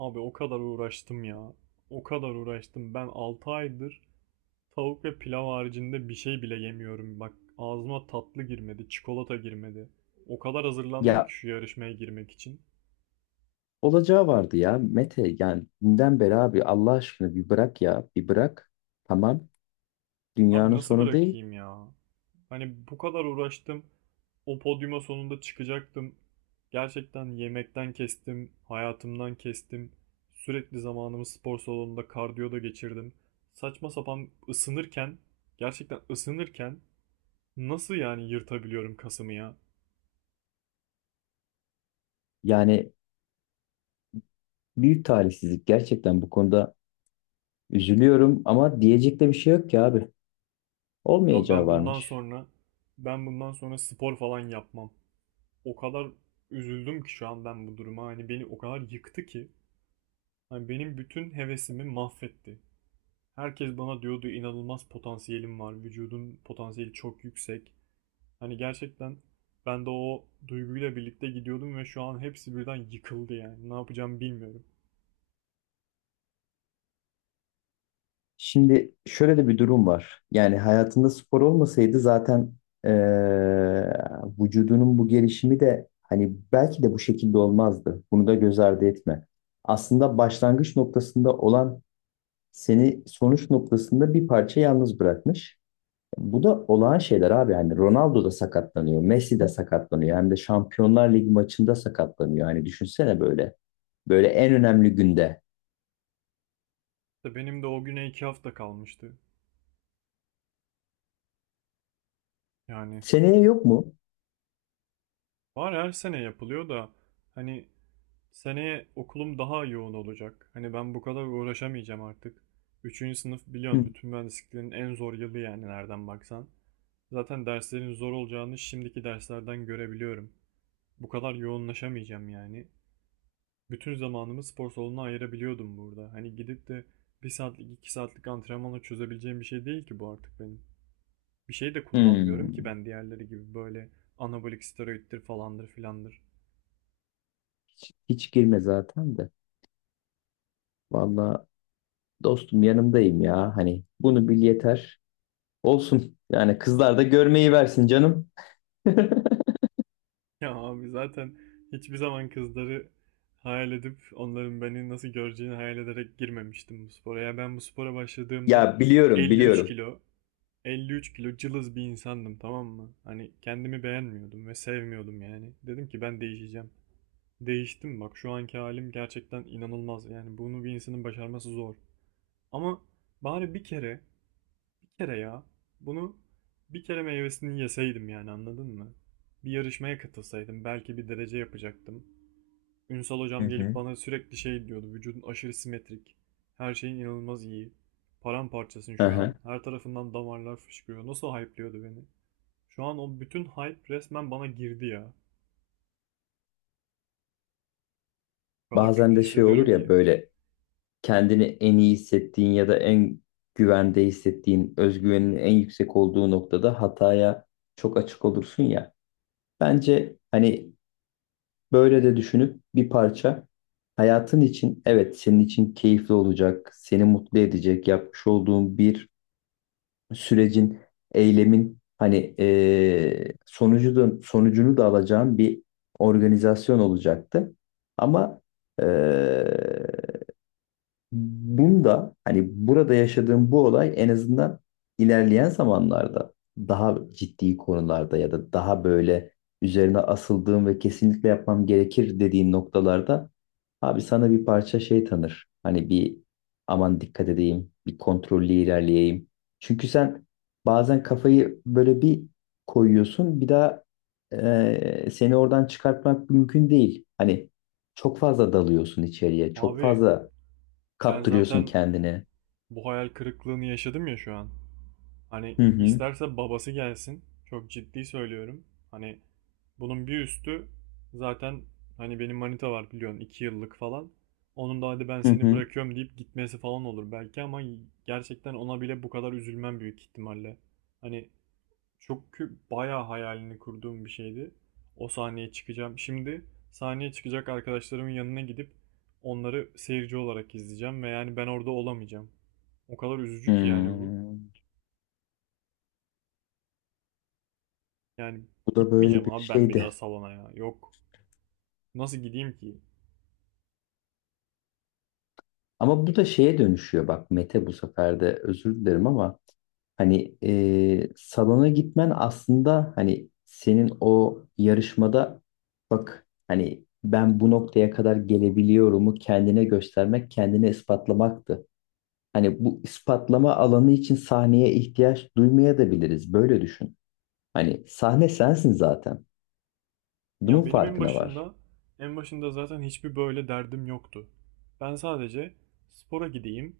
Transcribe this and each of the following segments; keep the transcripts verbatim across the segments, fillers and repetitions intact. Abi o kadar uğraştım ya. O kadar uğraştım. Ben altı aydır tavuk ve pilav haricinde bir şey bile yemiyorum. Bak ağzıma tatlı girmedi, çikolata girmedi. O kadar hazırlandım ki Ya şu yarışmaya girmek için. olacağı vardı ya Mete, yani dünden beri abi, Allah aşkına bir bırak ya, bir bırak, tamam, Abi dünyanın nasıl sonu değil. bırakayım ya? Hani bu kadar uğraştım. O podyuma sonunda çıkacaktım. Gerçekten yemekten kestim, hayatımdan kestim. Sürekli zamanımı spor salonunda kardiyoda geçirdim. Saçma sapan ısınırken, gerçekten ısınırken nasıl yani yırtabiliyorum kasımı ya? Yani büyük talihsizlik, gerçekten bu konuda üzülüyorum, ama diyecek de bir şey yok ki abi, Abi olmayacağı ben bundan varmış. sonra ben bundan sonra spor falan yapmam. O kadar üzüldüm ki şu an ben bu duruma. Hani beni o kadar yıktı ki. Hani benim bütün hevesimi mahvetti. Herkes bana diyordu inanılmaz potansiyelim var. Vücudun potansiyeli çok yüksek. Hani gerçekten ben de o duyguyla birlikte gidiyordum ve şu an hepsi birden yıkıldı yani. Ne yapacağımı bilmiyorum. Şimdi şöyle de bir durum var, yani hayatında spor olmasaydı zaten eee, vücudunun bu gelişimi de hani belki de bu şekilde olmazdı, bunu da göz ardı etme. Aslında başlangıç noktasında olan seni sonuç noktasında bir parça yalnız bırakmış. Bu da olağan şeyler abi. Yani Ronaldo da sakatlanıyor, Messi de sakatlanıyor. Hem de Şampiyonlar Ligi maçında sakatlanıyor. Yani düşünsene böyle. Böyle en önemli günde. İşte benim de o güne iki hafta kalmıştı. Yani Seneye yok mu? var, her sene yapılıyor da hani seneye okulum daha yoğun olacak. Hani ben bu kadar uğraşamayacağım artık. Üçüncü sınıf Hı. biliyorsun bütün mühendisliklerin en zor yılı yani nereden baksan. Zaten derslerin zor olacağını şimdiki derslerden görebiliyorum. Bu kadar yoğunlaşamayacağım yani. Bütün zamanımı spor salonuna ayırabiliyordum burada. Hani gidip de bir saatlik iki saatlik antrenmanla çözebileceğim bir şey değil ki bu artık benim. Bir şey de kullanmıyorum ki Hmm. ben, diğerleri gibi böyle anabolik steroiddir falandır filandır. Hiç girme zaten de. Valla dostum, yanımdayım ya. Hani bunu bil yeter. Olsun. Yani kızlar da görmeyi versin canım. Ya abi zaten hiçbir zaman kızları hayal edip onların beni nasıl göreceğini hayal ederek girmemiştim bu spora. Ya ben bu spora başladığımda Ya biliyorum, elli üç biliyorum. kilo, elli üç kilo cılız bir insandım, tamam mı? Hani kendimi beğenmiyordum ve sevmiyordum yani. Dedim ki ben değişeceğim. Değiştim, bak şu anki halim gerçekten inanılmaz. Yani bunu bir insanın başarması zor. Ama bari bir kere, bir kere ya. Bunu bir kere meyvesini yeseydim yani, anladın mı? Bir yarışmaya katılsaydım belki bir derece yapacaktım. Ünsal Hı hocam gelip hı. bana sürekli şey diyordu. Vücudun aşırı simetrik. Her şeyin inanılmaz iyi. Paramparçasın şu an. Aha. Her tarafından damarlar fışkırıyor. Nasıl hype'liyordu beni? Şu an o bütün hype resmen bana girdi ya. O kadar Bazen kötü de şey olur hissediyorum ya, ki. böyle kendini en iyi hissettiğin ya da en güvende hissettiğin, özgüvenin en yüksek olduğu noktada hataya çok açık olursun ya. Bence hani böyle de düşünüp bir parça, hayatın için evet, senin için keyifli olacak, seni mutlu edecek yapmış olduğun bir sürecin, eylemin hani eee sonucu da, sonucunu da alacağın bir organizasyon olacaktı. Ama eee, bunda hani burada yaşadığım bu olay en azından ilerleyen zamanlarda daha ciddi konularda ya da daha böyle üzerine asıldığım ve kesinlikle yapmam gerekir dediğin noktalarda abi sana bir parça şey tanır. Hani bir aman dikkat edeyim, bir kontrollü ilerleyeyim. Çünkü sen bazen kafayı böyle bir koyuyorsun, bir daha eee, seni oradan çıkartmak mümkün değil. Hani çok fazla dalıyorsun içeriye, çok Abi fazla ben kaptırıyorsun zaten kendini. bu hayal kırıklığını yaşadım ya şu an. Hani Hı hı. isterse babası gelsin. Çok ciddi söylüyorum. Hani bunun bir üstü zaten, hani benim manita var biliyorsun iki yıllık falan. Onun da hadi ben Hı seni hı. bırakıyorum deyip gitmesi falan olur belki ama gerçekten ona bile bu kadar üzülmem büyük ihtimalle. Hani çok kü- bayağı hayalini kurduğum bir şeydi. O sahneye çıkacağım. Şimdi sahneye çıkacak arkadaşlarımın yanına gidip onları seyirci olarak izleyeceğim ve yani ben orada olamayacağım. O kadar üzücü ki yani bu. Hmm. Yani Bu da böyle gitmeyeceğim bir abi ben bir daha şeydi. salona ya. Yok. Nasıl gideyim ki? Ama bu da şeye dönüşüyor bak Mete, bu sefer de özür dilerim ama hani e, salona gitmen aslında hani senin o yarışmada, bak hani ben bu noktaya kadar gelebiliyorumu kendine göstermek, kendini ispatlamaktı. Hani bu ispatlama alanı için sahneye ihtiyaç duymayabiliriz. Böyle düşün. Hani sahne sensin zaten. Ya Bunun benim en farkına var. başında, en başında zaten hiçbir böyle derdim yoktu. Ben sadece spora gideyim,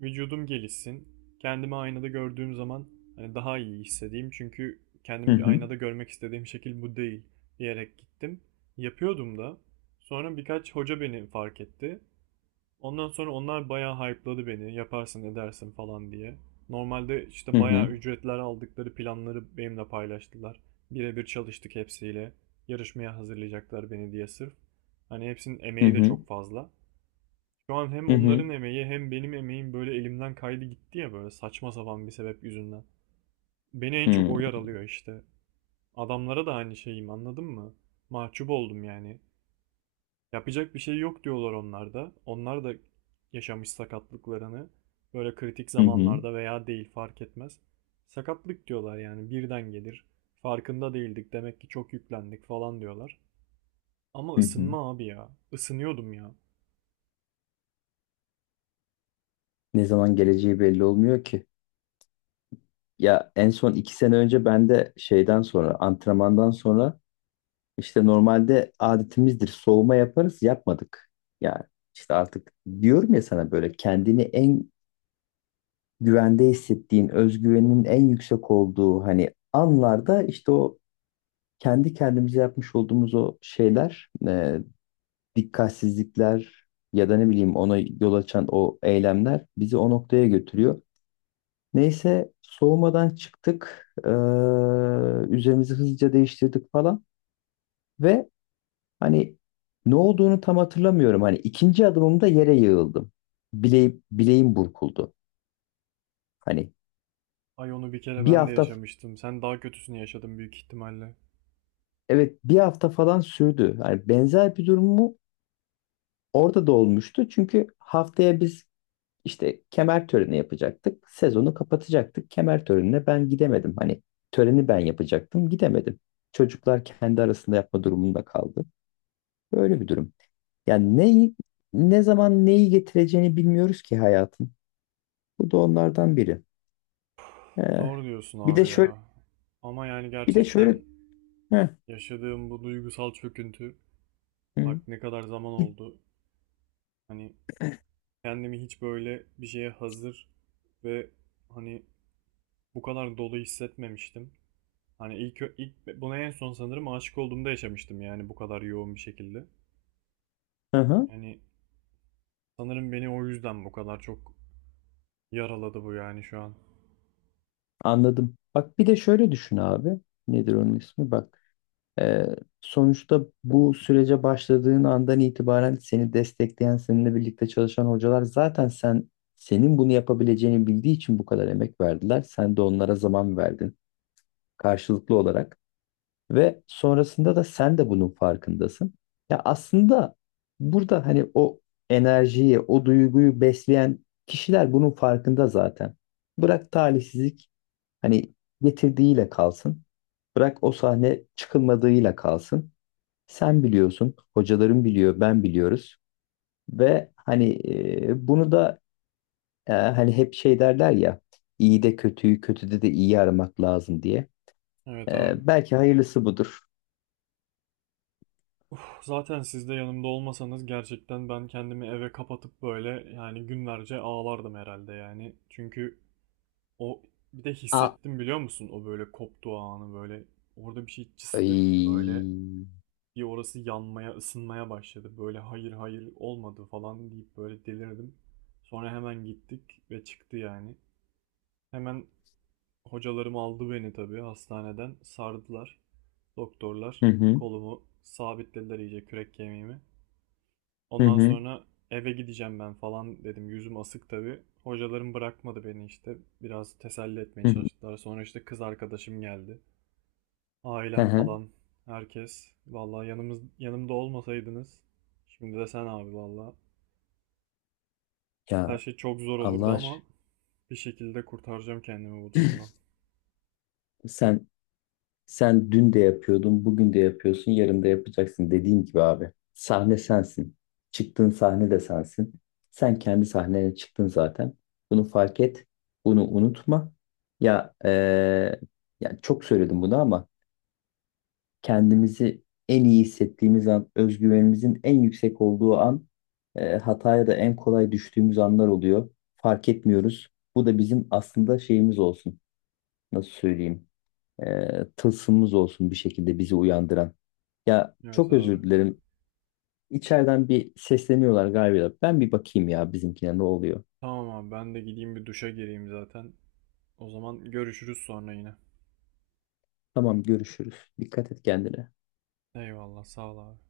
vücudum gelişsin. Kendimi aynada gördüğüm zaman hani daha iyi hissedeyim. Çünkü Hı kendimi hı. aynada görmek istediğim şekil bu değil diyerek gittim. Yapıyordum da. Sonra birkaç hoca beni fark etti. Ondan sonra onlar bayağı hype'ladı beni. Yaparsın edersin falan diye. Normalde işte Hı bayağı hı. ücretler aldıkları planları benimle paylaştılar. Birebir çalıştık hepsiyle. Yarışmaya hazırlayacaklar beni diye sırf. Hani hepsinin Hı emeği de hı. çok fazla. Şu an hem Hı hı. onların emeği hem benim emeğim böyle elimden kaydı gitti ya, böyle saçma sapan bir sebep yüzünden. Beni en çok Hı o yaralıyor işte. Adamlara da aynı şeyim, anladın mı? Mahcup oldum yani. Yapacak bir şey yok diyorlar onlar da. Onlar da yaşamış sakatlıklarını böyle kritik hı. Hı, zamanlarda veya değil fark etmez. Sakatlık diyorlar yani birden gelir. Farkında değildik demek ki, çok yüklendik falan diyorlar. Ama hı. ısınma abi ya. Isınıyordum ya. Ne zaman Ya, geleceği belli olmuyor ki. Ya en son iki sene önce ben de şeyden sonra, antrenmandan sonra işte normalde adetimizdir, soğuma yaparız, yapmadık. Yani işte artık, diyorum ya sana, böyle kendini en güvende hissettiğin, özgüvenin en yüksek olduğu hani anlarda işte o kendi kendimize yapmış olduğumuz o şeyler, e, dikkatsizlikler ya da ne bileyim ona yol açan o eylemler bizi o noktaya götürüyor. Neyse soğumadan çıktık. Ee, üzerimizi hızlıca değiştirdik falan ve hani ne olduğunu tam hatırlamıyorum. Hani ikinci adımımda yere yığıldım. Bile, bileğim burkuldu. Hani ay onu bir kere bir ben de hafta, yaşamıştım. Sen daha kötüsünü yaşadın büyük ihtimalle. evet, bir hafta falan sürdü. Hani benzer bir durum mu orada da olmuştu. Çünkü haftaya biz, İşte kemer töreni yapacaktık. Sezonu kapatacaktık. Kemer törenine ben gidemedim. Hani töreni ben yapacaktım, gidemedim. Çocuklar kendi arasında yapma durumunda kaldı. Böyle bir durum. Yani neyi, ne zaman neyi getireceğini bilmiyoruz ki hayatın. Bu da onlardan biri. Ee, Doğru diyorsun bir de abi şöyle, ya. Ama yani bir de şöyle, gerçekten heh, yaşadığım bu duygusal çöküntü, bak hı, ne kadar zaman oldu. Hani kendimi hiç böyle bir şeye hazır ve hani bu kadar dolu hissetmemiştim. Hani ilk ilk buna en son sanırım aşık olduğumda yaşamıştım yani bu kadar yoğun bir şekilde. hı, hı, Yani sanırım beni o yüzden bu kadar çok yaraladı bu yani şu an. anladım. Bak bir de şöyle düşün abi. Nedir onun ismi? Bak. Ee, sonuçta bu sürece başladığın andan itibaren seni destekleyen, seninle birlikte çalışan hocalar zaten sen senin bunu yapabileceğini bildiği için bu kadar emek verdiler. Sen de onlara zaman verdin karşılıklı olarak ve sonrasında da sen de bunun farkındasın. Ya aslında burada hani o enerjiyi, o duyguyu besleyen kişiler bunun farkında zaten. Bırak talihsizlik hani getirdiğiyle kalsın. Bırak o sahne çıkılmadığıyla kalsın. Sen biliyorsun, hocalarım biliyor, ben biliyoruz ve hani e, bunu da e, hani hep şey derler ya, iyi de kötüyü, kötüde de iyi aramak lazım diye. Evet abi. E, belki hayırlısı budur. Uf, zaten siz de yanımda olmasanız gerçekten ben kendimi eve kapatıp böyle yani günlerce ağlardım herhalde yani. Çünkü o, bir de A. hissettim biliyor musun o böyle koptuğu anı, böyle orada bir şey cıst etti böyle. Ay. Bir orası yanmaya, ısınmaya başladı. Böyle hayır hayır olmadı falan deyip böyle delirdim. Sonra hemen gittik ve çıktı yani. Hemen hocalarım aldı beni tabii hastaneden. Sardılar. Hı Doktorlar hı, kolumu sabitlediler iyice, kürek kemiğimi. hı Ondan hı, sonra eve gideceğim ben falan dedim. Yüzüm asık tabii. Hocalarım bırakmadı beni işte. Biraz teselli etmeye hı hı. çalıştılar. Sonra işte kız arkadaşım geldi. Hı Ailem hı. falan, herkes. Vallahi yanımız yanımda olmasaydınız. Şimdi de sen abi vallahi. Her Ya şey çok zor olurdu Allah ama aşkına. bir şekilde kurtaracağım kendimi bu durumdan. Sen Sen dün de yapıyordun, bugün de yapıyorsun, yarın da yapacaksın, dediğim gibi abi. Sahne sensin. Çıktığın sahne de sensin. Sen kendi sahnene çıktın zaten. Bunu fark et. Bunu unutma. Ya eee, yani çok söyledim bunu ama kendimizi en iyi hissettiğimiz an, özgüvenimizin en yüksek olduğu an, eee, hataya da en kolay düştüğümüz anlar oluyor. Fark etmiyoruz. Bu da bizim aslında şeyimiz olsun. Nasıl söyleyeyim? e, tılsımımız olsun bir şekilde bizi uyandıran. Ya Evet çok abi. özür dilerim. İçeriden bir sesleniyorlar galiba. Ben bir bakayım ya bizimkine ne oluyor. Tamam abi, ben de gideyim bir duşa gireyim zaten. O zaman görüşürüz sonra yine. Tamam, görüşürüz. Dikkat et kendine. Eyvallah, sağ ol abi.